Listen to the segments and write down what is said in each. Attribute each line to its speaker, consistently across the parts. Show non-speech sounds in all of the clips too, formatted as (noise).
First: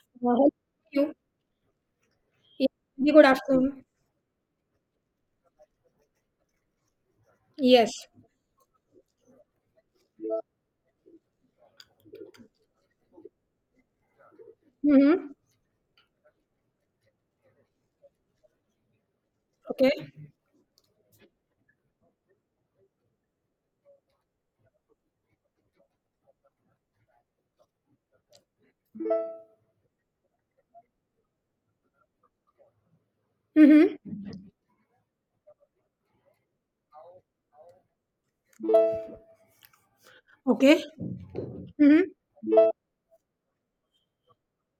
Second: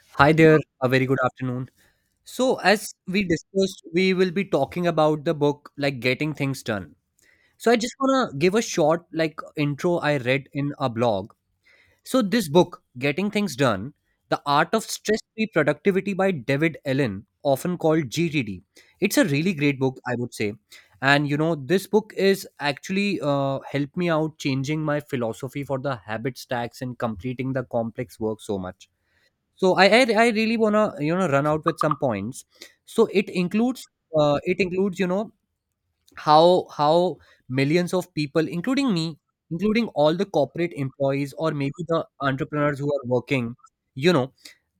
Speaker 1: Hi
Speaker 2: Hello,
Speaker 1: there, a very
Speaker 2: you.
Speaker 1: good afternoon. So,
Speaker 2: Yeah,
Speaker 1: as
Speaker 2: very
Speaker 1: we
Speaker 2: good
Speaker 1: discussed,
Speaker 2: afternoon.
Speaker 1: we will be talking about the book like Getting Things Done. So, I
Speaker 2: Yes.
Speaker 1: just want to give a short like intro I read in a blog. So, this book, Getting Things Done, The Art of Stress
Speaker 2: Mm-hmm.
Speaker 1: Free Productivity by David Allen, often called GTD. It's a really great book,
Speaker 2: Okay.
Speaker 1: I would say. And you know, this book is actually helped me out changing my philosophy for the habit stacks and completing the complex work so much so I really want to you know run out with some points. So
Speaker 2: Mm-hmm.
Speaker 1: it includes you know how millions of people, including me, including all the corporate
Speaker 2: Okay.
Speaker 1: employees or maybe the
Speaker 2: Mm-hmm.
Speaker 1: entrepreneurs who are working, you know,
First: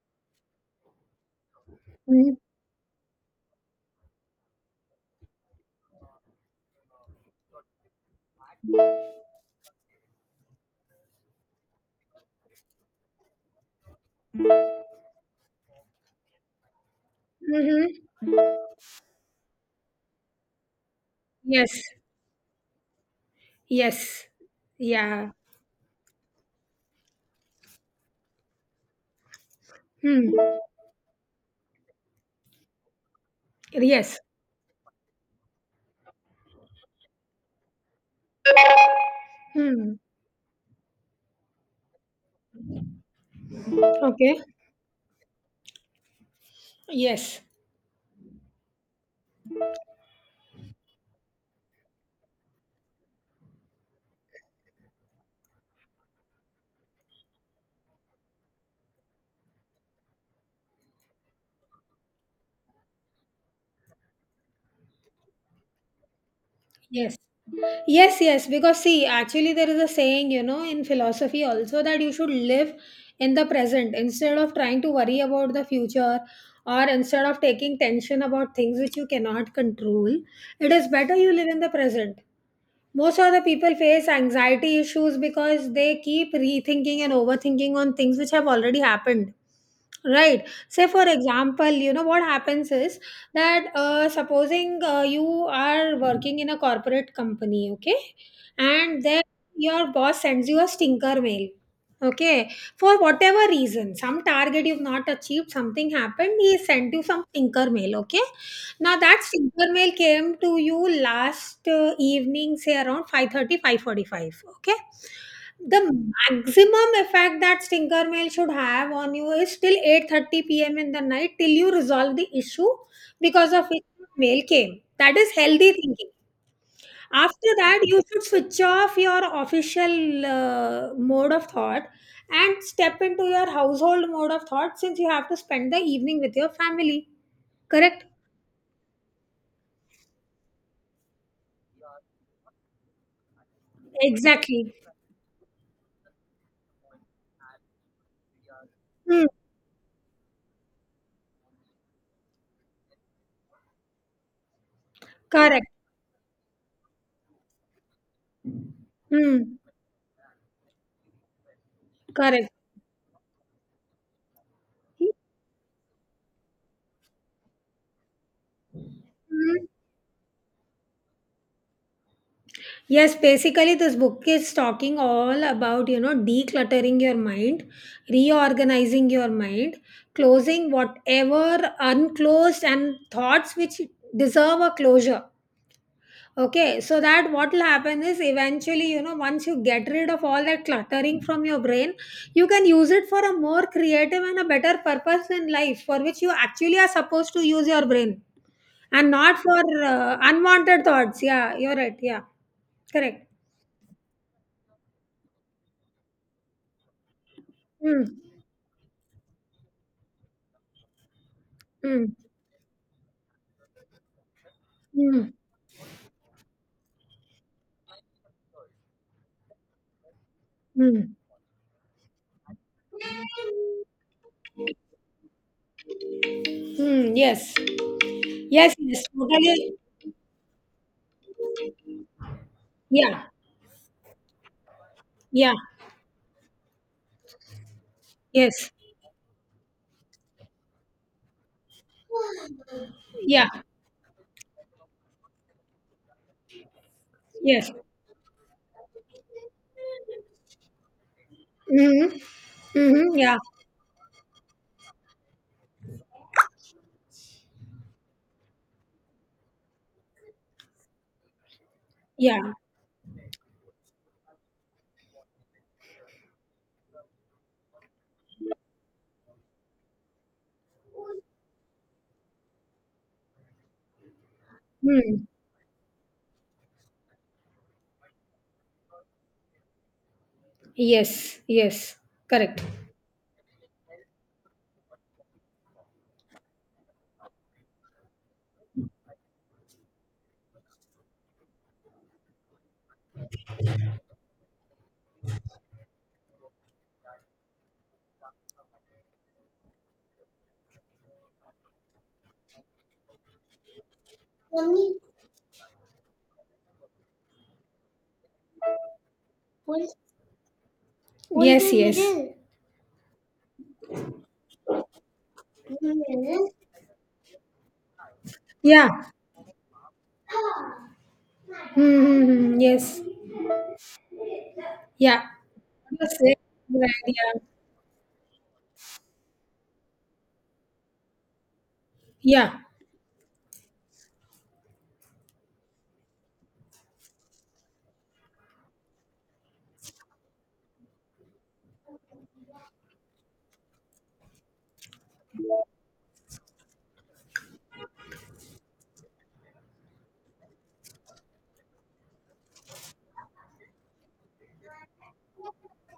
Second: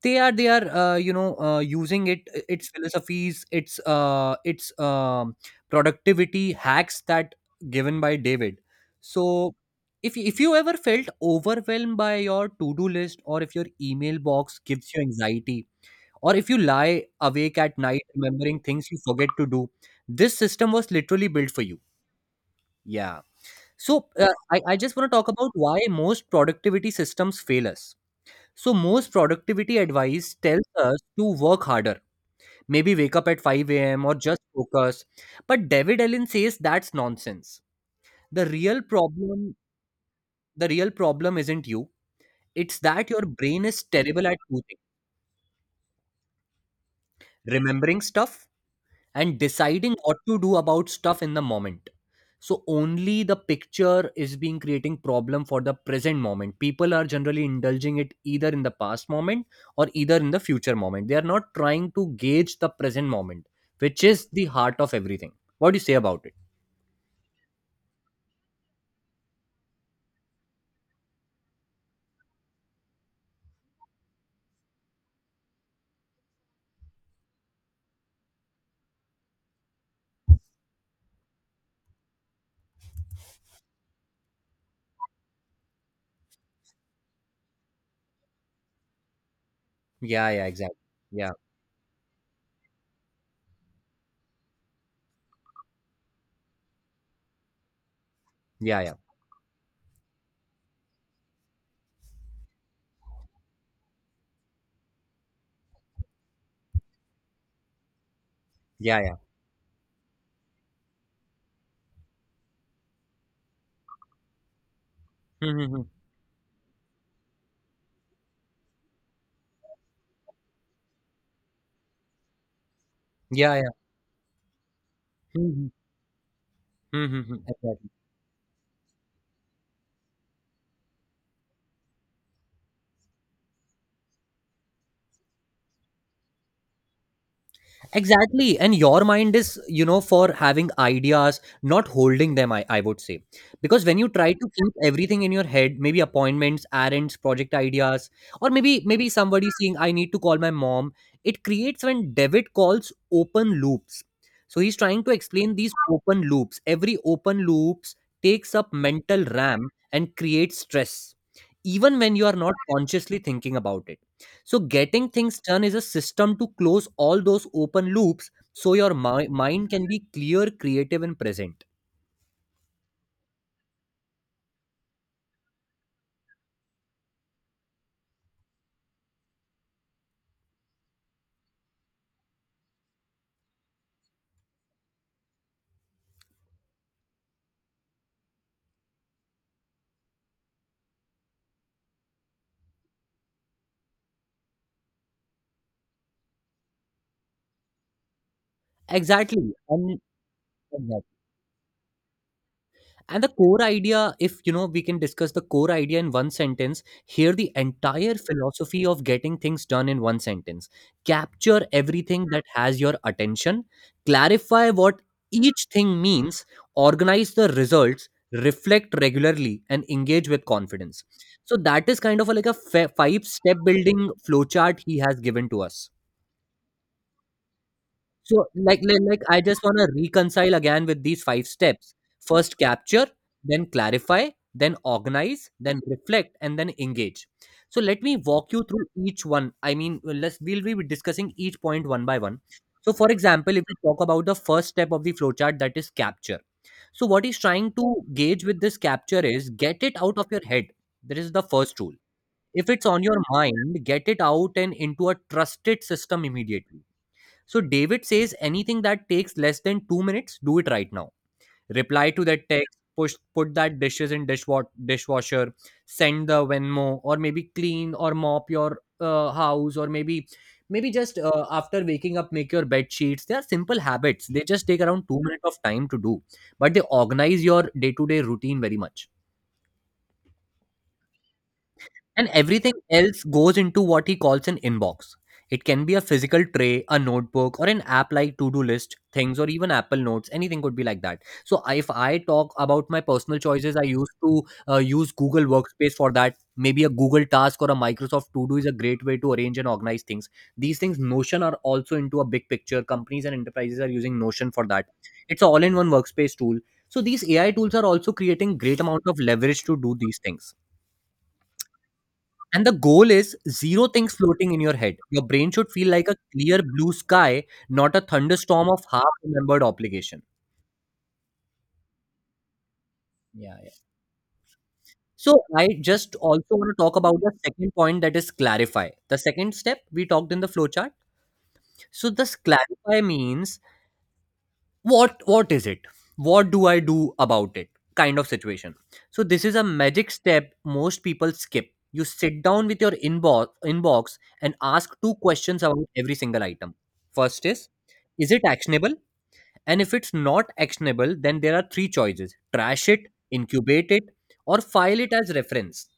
Speaker 1: they are you know using it,
Speaker 2: Mm-hmm.
Speaker 1: its philosophies, its productivity hacks that given by David. So if you ever felt overwhelmed by your to do list, or if your email box gives you anxiety, or if you lie awake at night
Speaker 2: Mm-hmm.
Speaker 1: remembering things you forget to do, this system was literally built for you.
Speaker 2: Yes.
Speaker 1: Yeah. So
Speaker 2: Yes.
Speaker 1: I just want to talk
Speaker 2: Yeah.
Speaker 1: about why most productivity systems fail us. So most productivity
Speaker 2: Hmm.
Speaker 1: advice tells us to work harder, maybe wake up at 5 a.m or
Speaker 2: Yes.
Speaker 1: just focus. But David Allen says that's nonsense. the real problem
Speaker 2: Hmm.
Speaker 1: the real problem isn't you. It's that your brain is terrible at
Speaker 2: Okay.
Speaker 1: two
Speaker 2: Yes.
Speaker 1: things: remembering stuff, and deciding what to do about stuff in the moment. So only the picture is being creating problem for the present moment. People are generally indulging it either in the past moment or either in the future moment. They are not trying to gauge the present moment, which is the heart of everything. What do you say about it?
Speaker 2: Yes. Yes, yes, because see, actually, there is a saying, in philosophy also, that you should live in the present instead of trying to worry about the future, or instead of taking tension about things which you cannot control. It is better you live in the present. Most of the people face anxiety issues because they keep rethinking and overthinking on things which have already happened.
Speaker 1: Yeah, yeah,
Speaker 2: Right.
Speaker 1: exactly.
Speaker 2: Say, for
Speaker 1: Yeah,
Speaker 2: example, what happens is that supposing you are working in a corporate company, okay,
Speaker 1: yeah, yeah,
Speaker 2: and then your boss sends you a stinker mail, okay, for whatever reason, some target you've not achieved, something happened, he sent you some stinker mail, okay, now
Speaker 1: yeah, yeah.
Speaker 2: that silver mail came to you last evening, say around 5:30, 5:45. Okay?
Speaker 1: Mhm,
Speaker 2: The
Speaker 1: mhm.
Speaker 2: maximum effect that stinger mail should have on you is till 8:30 p.m. in the night, till you resolve the issue because
Speaker 1: Yeah,
Speaker 2: of
Speaker 1: yeah.
Speaker 2: which mail came. That is
Speaker 1: Mhm, mhm.
Speaker 2: healthy thinking.
Speaker 1: Mhm, mhm.
Speaker 2: After that,
Speaker 1: Exactly.
Speaker 2: you should switch off your official mode of thought and step into your household mode of thought, since you have to spend the evening with your family. Correct?
Speaker 1: Exactly. And your mind is, you know, for having ideas, not holding them, I would say. Because when you try to keep
Speaker 2: Exactly.
Speaker 1: everything in your head, maybe appointments, errands, project ideas, or maybe somebody saying, I need to call my mom, it creates when David calls open loops. So he's trying to explain
Speaker 2: Correct.
Speaker 1: these open loops. Every open loops takes up mental
Speaker 2: Mm.
Speaker 1: RAM and creates stress, even when you are
Speaker 2: Correct.
Speaker 1: not consciously thinking about it. So, getting things done is a system to close all those open loops so your
Speaker 2: Mhm.
Speaker 1: mind can be clear, creative, and present.
Speaker 2: Yes, basically, this book is talking all about, decluttering your mind, reorganizing your mind, closing whatever unclosed and thoughts which deserve a closure. Okay, so that what will happen is eventually, once you get rid of all that cluttering from your brain, you can use it for a more creative and a better purpose in life, for which you actually are supposed to use your brain. And not
Speaker 1: Exactly.
Speaker 2: for
Speaker 1: And
Speaker 2: unwanted thoughts. Yeah, you're right. Yeah,
Speaker 1: and
Speaker 2: correct.
Speaker 1: the core idea, if you know, we can discuss the core idea in one sentence. Here the
Speaker 2: Mm,
Speaker 1: entire philosophy of getting things done in one sentence: capture
Speaker 2: mm,
Speaker 1: everything that has your attention, clarify what
Speaker 2: mm,
Speaker 1: each thing means, organize the results, reflect regularly, and engage with confidence.
Speaker 2: mm.
Speaker 1: So that is kind of a, like a five step building flowchart he has given to us.
Speaker 2: Mm, yes.
Speaker 1: So,
Speaker 2: Yes, yes.
Speaker 1: I just
Speaker 2: Totally.
Speaker 1: want to reconcile again with these five steps. First, capture,
Speaker 2: Yeah.
Speaker 1: then clarify, then organize,
Speaker 2: Yeah.
Speaker 1: then reflect, and then engage. So, let me walk you
Speaker 2: Yes.
Speaker 1: through each one. I mean, let's we'll be discussing each point one by one. So, for
Speaker 2: Yeah.
Speaker 1: example, if we talk about the first step of the flowchart, that is capture. So, what he's
Speaker 2: Yes.
Speaker 1: trying to gauge with this capture is get it out of your head. That is the first rule.
Speaker 2: Mm-hmm.
Speaker 1: If it's on your
Speaker 2: Mm-hmm. Yeah.
Speaker 1: mind, get it out and into a trusted system immediately. So David says anything that takes less than 2 minutes, do it right now. Reply to that
Speaker 2: Yeah.
Speaker 1: text, push put that dishes in dishwasher, send the Venmo, or maybe clean or mop your house, or maybe just after waking up make your bed sheets. They are simple habits. They just take around 2
Speaker 2: Mm.
Speaker 1: minutes of time to do, but they organize your day-to-day routine very much.
Speaker 2: Yes. Yes.
Speaker 1: And
Speaker 2: Correct.
Speaker 1: everything else goes into what he calls an inbox. It can be a physical tray, a notebook, or an app like to do list things, or even Apple Notes. Anything could be like that. So, if I talk about my personal choices, I used to use Google Workspace for that. Maybe a Google Task or a Microsoft To Do is a great way to arrange and organize things. These things, Notion, are also into a big picture. Companies and enterprises are using Notion for that. It's an all in one workspace tool. So, these AI tools are also creating great amount of leverage to do these things.
Speaker 2: What yes, did you yes. do?
Speaker 1: And the goal is zero things floating in your head. Your brain should feel like a clear blue sky, not a thunderstorm of
Speaker 2: Yeah.
Speaker 1: half remembered obligation.
Speaker 2: Mm-hmm. Yes.
Speaker 1: Yeah, yeah.
Speaker 2: Yeah.
Speaker 1: So I just
Speaker 2: Yes. Right.
Speaker 1: also want to talk about the
Speaker 2: Yeah.
Speaker 1: second point that is clarify, the second step we talked in the flowchart. So this
Speaker 2: Yeah.
Speaker 1: clarify means, what is it, what do I do about it, kind of situation. So this is a magic step most people skip. You sit down with your inbox and ask two questions about every single item. First is it actionable? And if it's not actionable, then there are three choices: trash it, incubate it, or file it as reference.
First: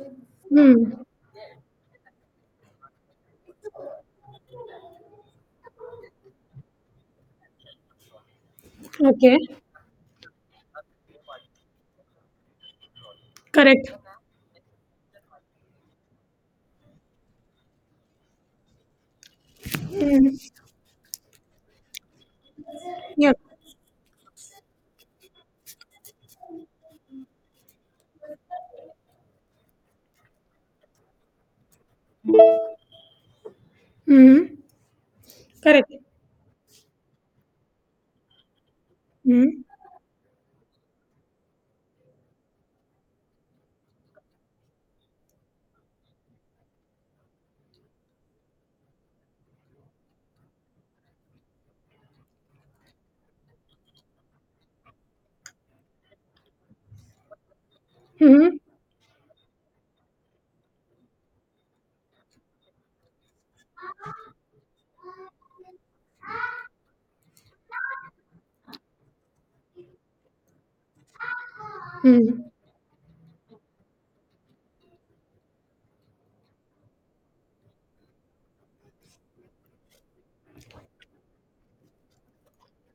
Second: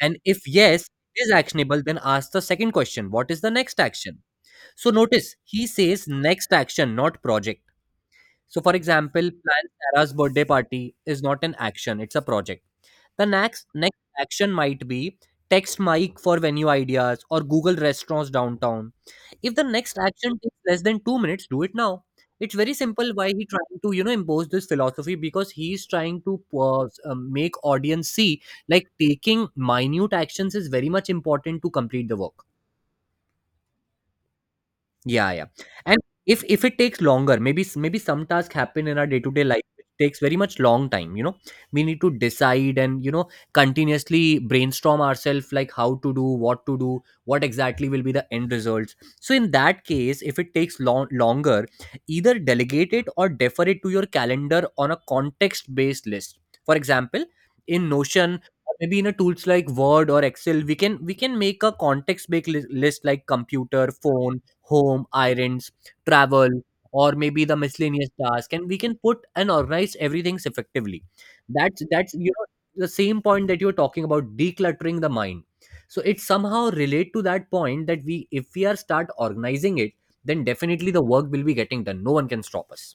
Speaker 1: And if yes,
Speaker 2: Mm.
Speaker 1: it is actionable, then ask the second question: what is the next action? So notice he says next action, not project. So, for example,
Speaker 2: Okay.
Speaker 1: plan Sarah's birthday party is not an action, it's a project. The
Speaker 2: Correct.
Speaker 1: next action might be text Mike for venue ideas or Google restaurants downtown. If the next action
Speaker 2: Mm.
Speaker 1: takes less than 2 minutes, do it now. It's very simple why
Speaker 2: Yeah.
Speaker 1: he trying to you know impose this philosophy, because he's trying to make audience see like taking minute actions is very much important to complete the work.
Speaker 2: Mm.
Speaker 1: Yeah, yeah.
Speaker 2: Correct.
Speaker 1: And if it takes longer, maybe maybe some tasks happen in our day-to-day life,
Speaker 2: Mm.
Speaker 1: it takes very much long time, you know. We need to decide and, you know, continuously brainstorm ourselves like how to do, what exactly will be the end results. So in that case, if it takes longer, either delegate it or defer it to your calendar on a context-based list. For example, in Notion
Speaker 2: Mm.
Speaker 1: or maybe in a tools like Word or Excel, we can make a context-based list like computer, phone, home, irons, travel, or maybe the miscellaneous task, and we can put and organize everything effectively. That's you
Speaker 2: Mm.
Speaker 1: know the same point that you're talking about decluttering the mind. So it somehow relate to that point that, we if we are start organizing it, then definitely the work will be getting done. No one can stop us.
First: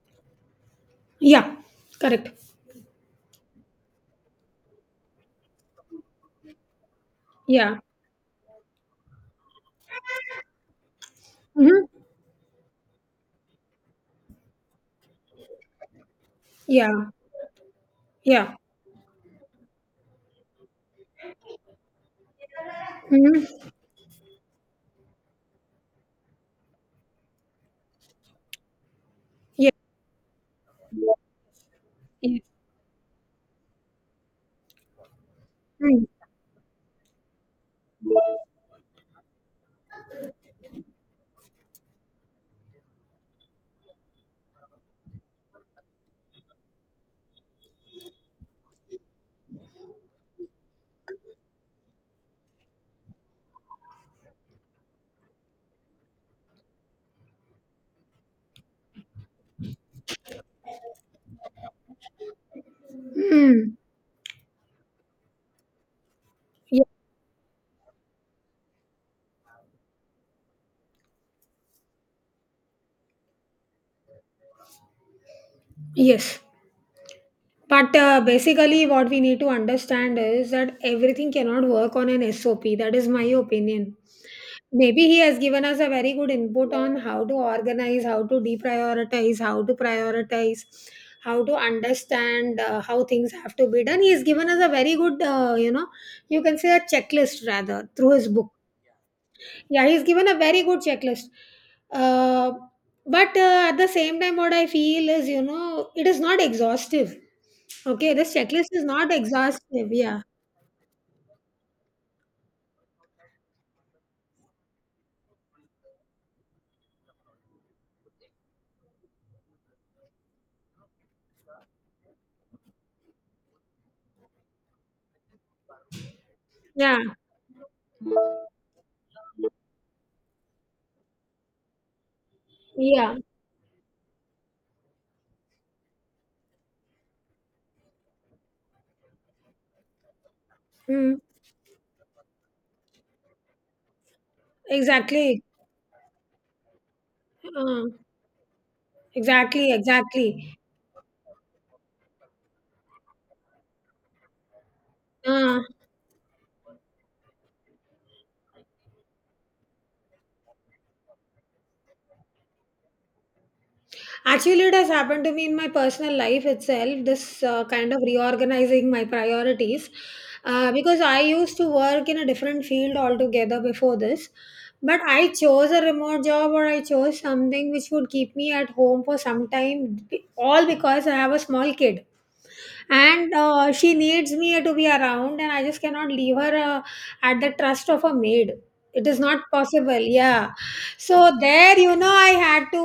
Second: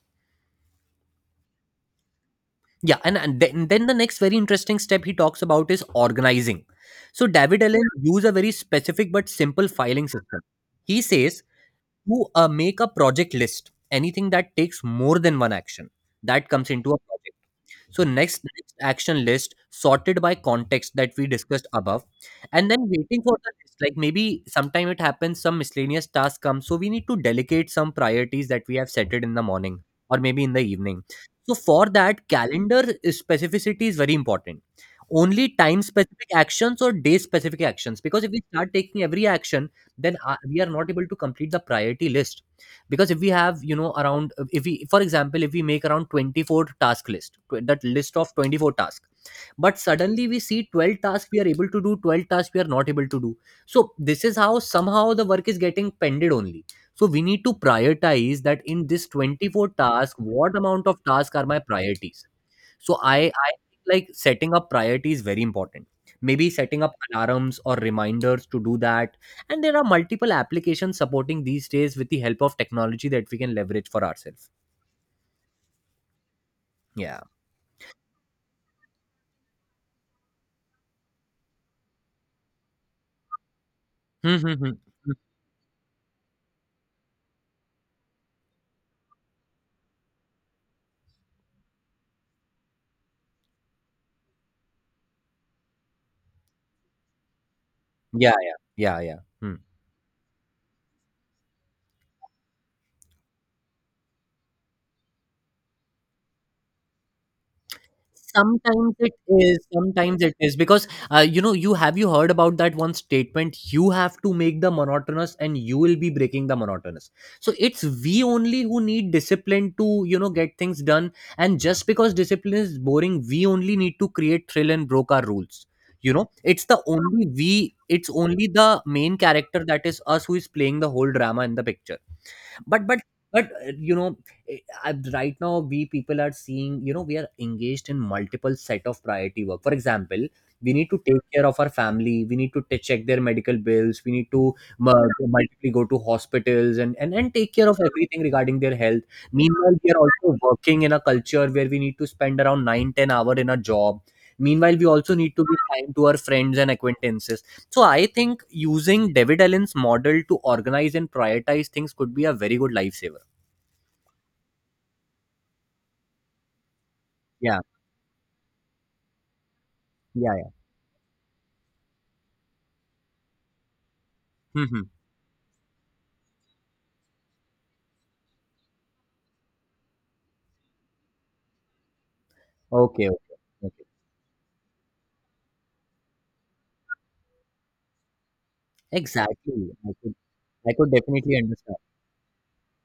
Speaker 2: Yeah. Correct.
Speaker 1: Yeah, and then the next very interesting step he talks about is organizing. So David
Speaker 2: Yeah.
Speaker 1: Allen used a very specific but simple filing system. He says
Speaker 2: Mm.
Speaker 1: to make a project list. Anything that takes more than one action, that comes into a
Speaker 2: Yeah.
Speaker 1: project. So
Speaker 2: Yeah.
Speaker 1: next action list sorted by context that we discussed above, and then waiting for the
Speaker 2: Mm.
Speaker 1: list. Like maybe sometime it happens, some miscellaneous task comes, so we need to delegate some priorities that we have set it in the
Speaker 2: Yeah.
Speaker 1: morning or maybe in the evening. So for that,
Speaker 2: Yeah.
Speaker 1: calendar specificity is very important. Only time
Speaker 2: Mm.
Speaker 1: specific actions or day specific actions, because if we start taking every action, then we are not able to complete the priority list. Because if we have you know around, if we for example if we make around 24 task list that list of 24 tasks, but suddenly we see 12 tasks we are able to do, 12 tasks we are not able to do. So this is how somehow the work is getting pended only. So we need to prioritize that in this 24 task what amount of tasks are my priorities. So I
Speaker 2: Mm.
Speaker 1: think like setting up priority is very important. Maybe setting
Speaker 2: Yeah.
Speaker 1: up alarms or reminders to do that. And there are multiple applications supporting these days with the help of technology that we can leverage for ourselves.
Speaker 2: Yes.
Speaker 1: Yeah.
Speaker 2: But basically, what we need to understand is that everything cannot work on an SOP. That is my opinion.
Speaker 1: Hmm, hmm, hmm.
Speaker 2: Maybe
Speaker 1: Hmm.
Speaker 2: he has given us a very good input on how to organize, how to deprioritize, how to prioritize, how to understand how things have to be done. He has given us a very good, you can say, a checklist rather, through his
Speaker 1: Yeah,
Speaker 2: book.
Speaker 1: yeah, yeah, yeah. Hmm.
Speaker 2: Yeah, he's given a very good checklist. Uh, but at the same time, what I feel is, it is not exhaustive. Okay, this checklist is
Speaker 1: Sometimes
Speaker 2: not
Speaker 1: it is,
Speaker 2: exhaustive.
Speaker 1: sometimes
Speaker 2: Yeah,
Speaker 1: it is, because you know you have, you heard about that one statement, you have to make the monotonous and you will be breaking the monotonous. So it's we only who need discipline to you know get things done. And just because discipline is boring, we only need to create thrill and broke our rules. You know it's the
Speaker 2: yeah,
Speaker 1: only we it's only the main character that is us who is playing the whole drama in the picture. But but
Speaker 2: yeah.
Speaker 1: but you know eh, I, Right now we people are seeing, we are engaged in multiple set of priority work. For example, we need to
Speaker 2: Mm,
Speaker 1: take care of our family, we need to check their medical bills, we need to uh,
Speaker 2: exactly.
Speaker 1: multiply go to hospitals and take care of
Speaker 2: Uh,
Speaker 1: everything regarding their health.
Speaker 2: exactly,
Speaker 1: Meanwhile we are also
Speaker 2: exactly.
Speaker 1: working in a culture where we need to spend around 9-10 hour in a job. Meanwhile we also need to be
Speaker 2: Uh,
Speaker 1: kind to our friends and acquaintances. So I think using David Allen's model to organize and prioritize things could be a very good lifesaver.
Speaker 2: Actually, it has happened to me in my personal life itself, this
Speaker 1: Yeah,
Speaker 2: kind of reorganizing my priorities.
Speaker 1: yeah, yeah.
Speaker 2: Because I used to work in a different field altogether before this,
Speaker 1: Hmm.
Speaker 2: but I chose a remote job, or I chose something which would keep me at home for some time, all because I have a small kid,
Speaker 1: Okay,
Speaker 2: and
Speaker 1: okay, okay.
Speaker 2: she needs me to be around, and I just cannot leave her at the trust of a maid. It is not
Speaker 1: Exactly. I
Speaker 2: possible.
Speaker 1: could,
Speaker 2: Yeah.
Speaker 1: I could
Speaker 2: So
Speaker 1: definitely understand.
Speaker 2: there, I had to,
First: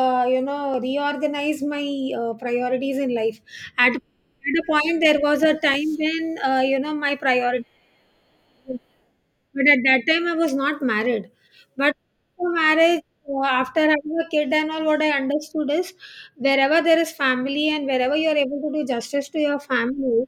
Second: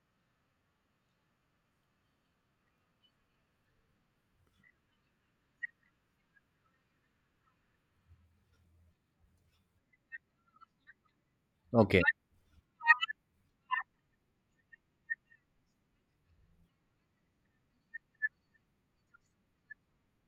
Speaker 2: reorganize my priorities in life. At at a point, there was a time when, my priorities. But at that time, I was not married. But
Speaker 1: Okay.
Speaker 2: after marriage, after having a kid and all, what I understood is, wherever there is family and wherever you are able to do justice to your family,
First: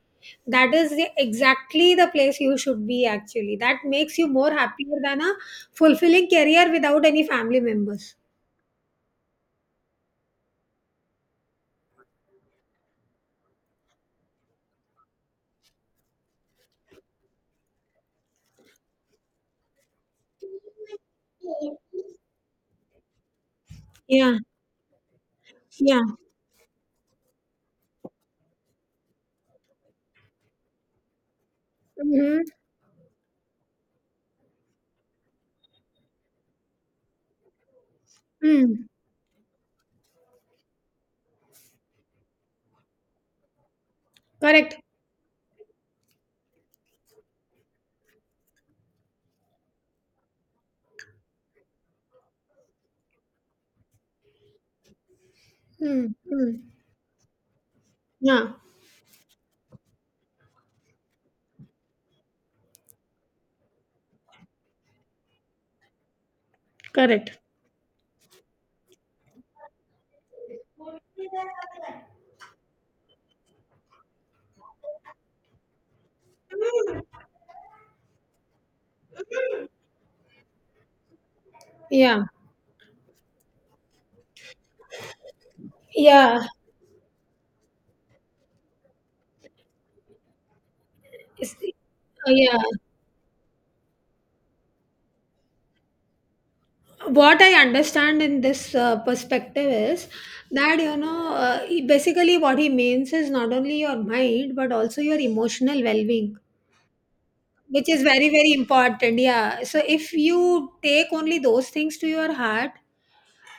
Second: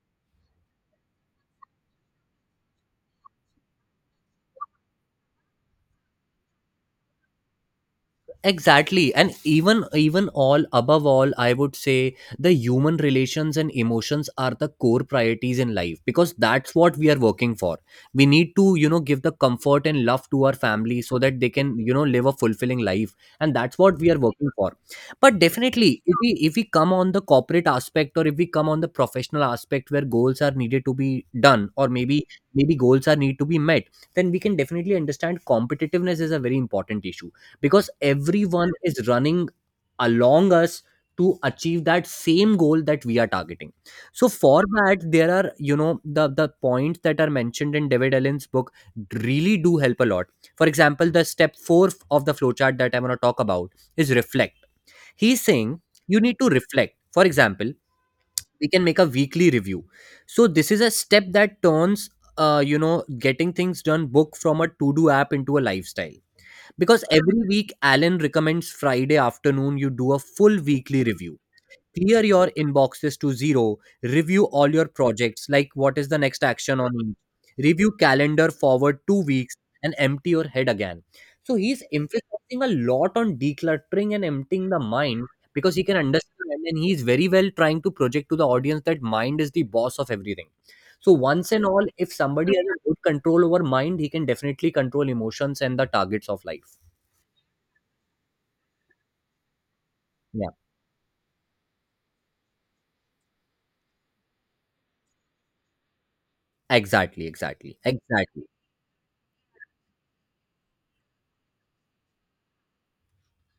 Speaker 2: that is the, exactly the place you should be actually. That makes you more happier than a fulfilling career without any family members.
Speaker 1: Exactly, and even all above all I would say the human relations and emotions are the core priorities in life because that's what we are working for. We need to, give the comfort and love to our family so that they can, live a fulfilling life, and that's what we are
Speaker 2: Yeah,
Speaker 1: working for. But definitely
Speaker 2: yeah.
Speaker 1: if we come on the corporate aspect, or if we come on the professional aspect where goals are needed to be done, or maybe
Speaker 2: Mm-hmm.
Speaker 1: maybe goals are need to be met, then we can definitely understand competitiveness is a very important issue because everyone
Speaker 2: Mm.
Speaker 1: is running along us to achieve that same goal that we are targeting. So for
Speaker 2: Correct.
Speaker 1: that, there are, you know, the points that are mentioned in David Allen's book really do help a lot. For example, the step 4 of the flowchart that I'm going to talk about is reflect. He's saying
Speaker 2: Mm.
Speaker 1: you need to
Speaker 2: Mm.
Speaker 1: reflect. For example,
Speaker 2: Yeah,
Speaker 1: we can make a weekly review. So this is a step that turns, uh, you know getting things done book from a to do app into a lifestyle, because
Speaker 2: correct.
Speaker 1: every week, Alan recommends Friday afternoon you do a full weekly review. Clear your inboxes to zero. Review all your projects, like what is the next action on each. Review calendar forward 2 weeks and empty your head again. So he's
Speaker 2: Yeah,
Speaker 1: emphasizing a lot on decluttering and emptying the mind because he can understand,
Speaker 2: yeah.
Speaker 1: and then he's very well trying to project to the audience that mind is the boss of everything. So once
Speaker 2: It's-
Speaker 1: and all, if somebody
Speaker 2: yeah.
Speaker 1: has a good control over mind, he can definitely control emotions and the targets of life.
Speaker 2: What I understand in this perspective is
Speaker 1: Yeah,
Speaker 2: that, basically, what he means is not only your mind but also your emotional well-being,
Speaker 1: exactly, exactly,
Speaker 2: which is very
Speaker 1: exactly.
Speaker 2: very important. Yeah, so if you take only those things to your heart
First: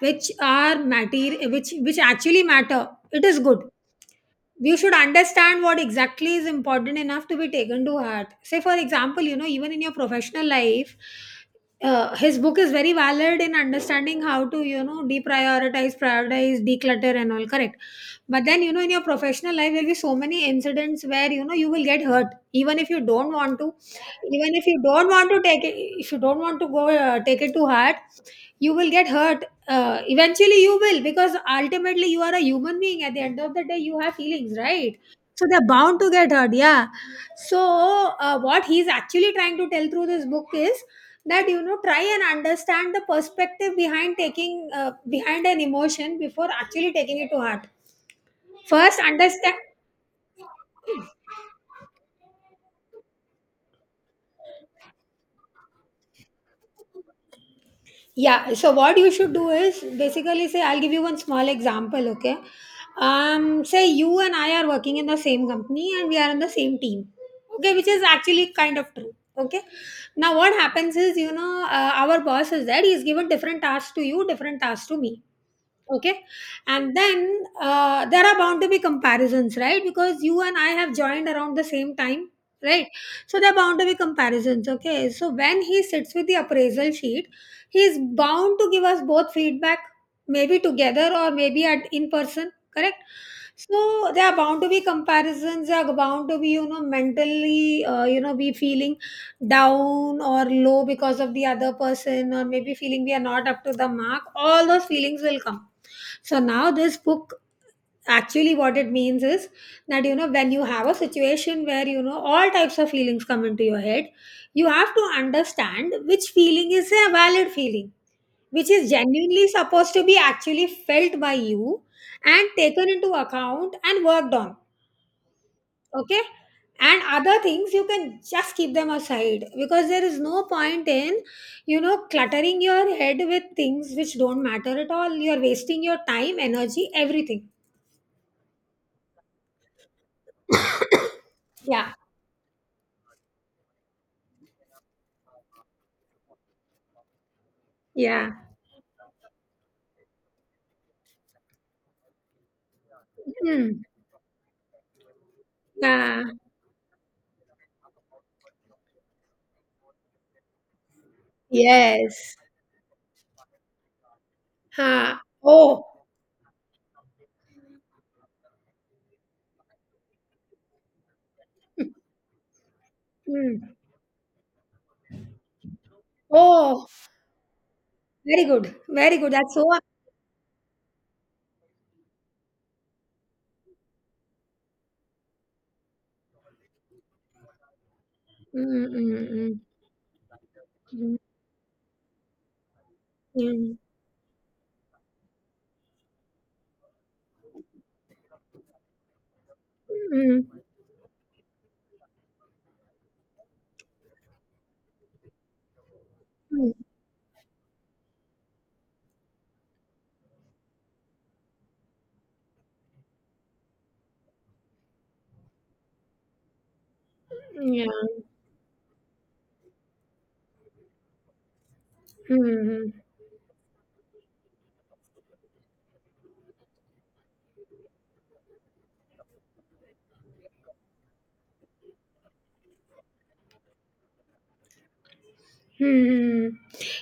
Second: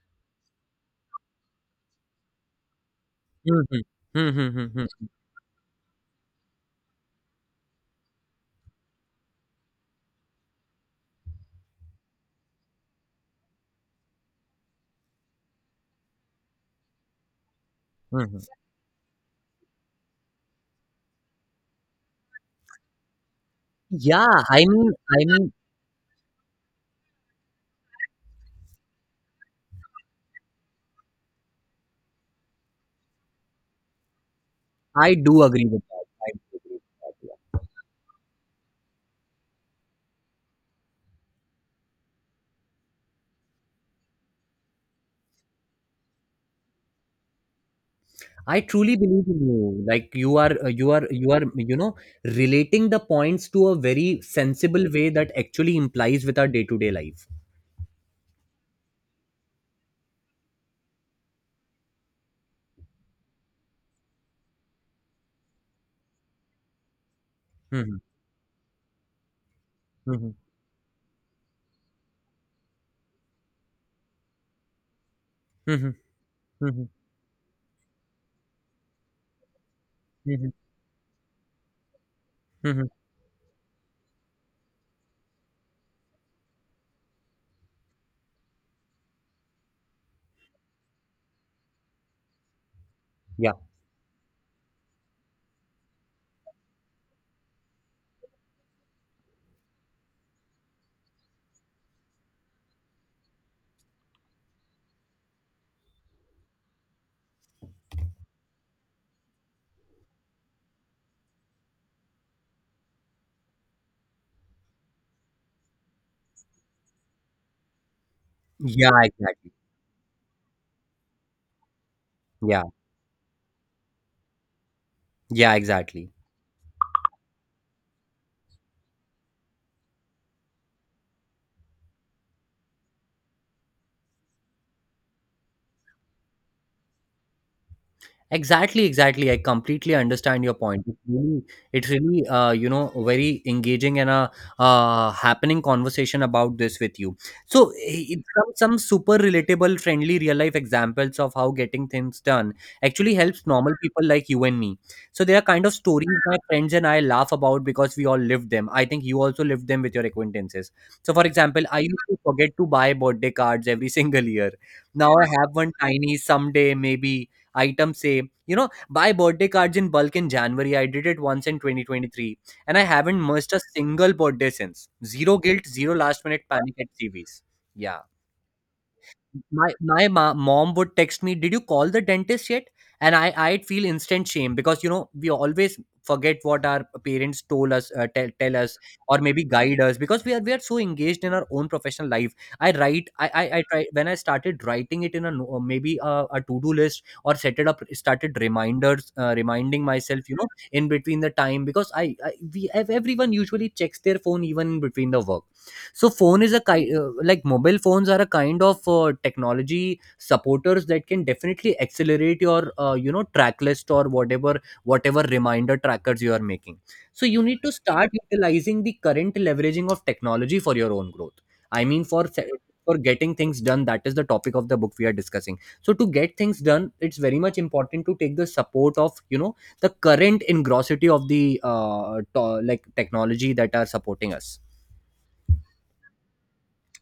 Speaker 2: which are matter, which actually matter, it is good.
Speaker 1: Mhm. Hmm, hmm, hmm,
Speaker 2: You should
Speaker 1: hmm,
Speaker 2: understand what exactly is important enough to be taken to heart. Say, for example, even in your professional life, his book is very valid in understanding how to, deprioritize, prioritize, declutter and all, correct.
Speaker 1: hmm.
Speaker 2: But then, in your professional life, there'll be so many incidents where, you will get hurt, even if you don't want to,
Speaker 1: Yeah,
Speaker 2: even
Speaker 1: I
Speaker 2: if you
Speaker 1: mean,
Speaker 2: don't
Speaker 1: I
Speaker 2: want to
Speaker 1: mean,
Speaker 2: take it, if you don't want to go, take it to heart, you will get hurt. Eventually you will, because ultimately you are a human being. At the end of the day, you have feelings, right?
Speaker 1: I do
Speaker 2: So
Speaker 1: agree
Speaker 2: they're
Speaker 1: with
Speaker 2: bound
Speaker 1: that.
Speaker 2: to
Speaker 1: I
Speaker 2: get hurt.
Speaker 1: do agree with
Speaker 2: Yeah.
Speaker 1: that. Yeah.
Speaker 2: So, what he's actually trying to tell through this book is that, try and understand the perspective behind taking behind an emotion before actually taking it to heart.
Speaker 1: I truly
Speaker 2: First
Speaker 1: believe in
Speaker 2: understand.
Speaker 1: you. Like you are, relating the points to a very sensible way that actually implies with our day-to-day life.
Speaker 2: Yeah, so what you should do is basically, say, I'll give you one small example, okay? Say you and I are working in the same company and we are on the same team, okay? Which
Speaker 1: Mhm,
Speaker 2: is actually kind of true, okay?
Speaker 1: mhm,
Speaker 2: Now, what happens is, our boss is there, he's given different tasks to you, different tasks to me,
Speaker 1: mhm,
Speaker 2: okay?
Speaker 1: mhm,
Speaker 2: And then, there are bound to be comparisons, right? Because you
Speaker 1: mhm,
Speaker 2: and I have joined around the same time,
Speaker 1: mhm.
Speaker 2: right? So there are bound to be comparisons, okay? So when he sits with the appraisal sheet, he is bound to give us both feedback, maybe together or maybe at in person, correct?
Speaker 1: Yeah.
Speaker 2: So there are bound to be comparisons, there are bound to be, mentally, be feeling down or low because of the other person, or maybe feeling we are not up to the mark. All those feelings will come. So now, this book, actually what it means is that, when you have a situation where, all types of feelings come into your head, you have to understand which feeling is a valid feeling, which
Speaker 1: Yeah,
Speaker 2: is genuinely
Speaker 1: exactly.
Speaker 2: supposed to be actually felt by you and
Speaker 1: Yeah.
Speaker 2: taken into account and worked on,
Speaker 1: Yeah, exactly.
Speaker 2: okay? And other things, you can just keep them aside, because there is no point in, cluttering your head with things which don't matter at all. You're wasting your time, energy, everything.
Speaker 1: Exactly, exactly. I completely understand your point. It's really,
Speaker 2: Yeah,
Speaker 1: very engaging, and a happening conversation about this with you. So, it's
Speaker 2: yeah.
Speaker 1: some super relatable, friendly, real life examples of how getting things done actually helps normal
Speaker 2: Hmm.
Speaker 1: people like you and me. So, they are kind of stories
Speaker 2: Yeah.
Speaker 1: my friends and I laugh about because we all lived them. I think you also lived them with your acquaintances. So, for example, I used to
Speaker 2: Yes.
Speaker 1: forget to buy birthday cards every (laughs) single year. Now
Speaker 2: Huh.
Speaker 1: I have one
Speaker 2: Oh.
Speaker 1: tiny someday maybe items, say, buy birthday cards in bulk in January. I did it once in 2023, and I haven't missed a
Speaker 2: Hmm.
Speaker 1: single birthday since. Zero guilt, zero last minute panic at
Speaker 2: Oh,
Speaker 1: CVS. Yeah.
Speaker 2: very good, very good, that's so.
Speaker 1: My mom would text me, "Did you call the dentist yet?" And I'd feel instant shame, because we always forget what our parents told us, tell us,
Speaker 2: Mm,
Speaker 1: or maybe
Speaker 2: mm,
Speaker 1: guide us, because we are so
Speaker 2: mm,
Speaker 1: engaged in our own professional life. I write I
Speaker 2: mm,
Speaker 1: I, I
Speaker 2: mm,
Speaker 1: try. When I started writing it in a no- maybe a to do list, or set it up, started reminders, reminding myself, in between the time, because everyone usually checks their phone even in between the work. So phone is a
Speaker 2: mm,
Speaker 1: kind like mobile phones are a kind of technology supporters that can definitely accelerate your, track list or whatever reminder trackers you are making. So you need to
Speaker 2: mm, yeah.
Speaker 1: start utilizing the current leveraging of technology for your own growth. I mean,
Speaker 2: Mm.
Speaker 1: for getting things done. That is the topic of the book we are discussing. So to get things done, it's very much important to take the support of, you know, the current engrossity of the, like technology that are supporting us.
Speaker 2: Hmm.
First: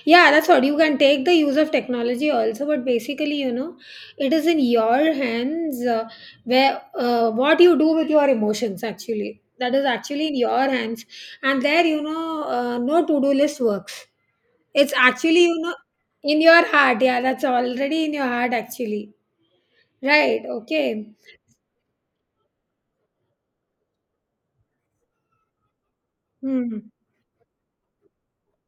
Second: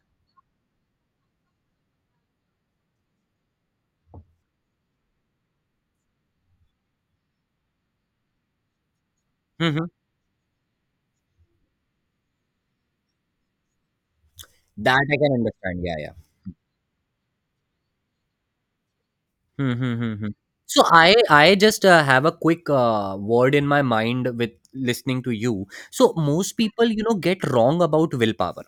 Speaker 2: Yeah, that's what, you can take the use of technology also, but basically, it is in your hands. Where, what you do with your emotions actually, that is actually in your hands. And there, no to do list works. It's
Speaker 1: That I can
Speaker 2: actually,
Speaker 1: understand. Yeah, yeah.
Speaker 2: in your heart. Yeah, that's already in your heart actually.
Speaker 1: Hmm, hmm, hmm, hmm.
Speaker 2: Right.
Speaker 1: So
Speaker 2: Okay.
Speaker 1: I just have a quick word in my mind with listening to you. So most people,
Speaker 2: Hmm.
Speaker 1: you know, get wrong about willpower.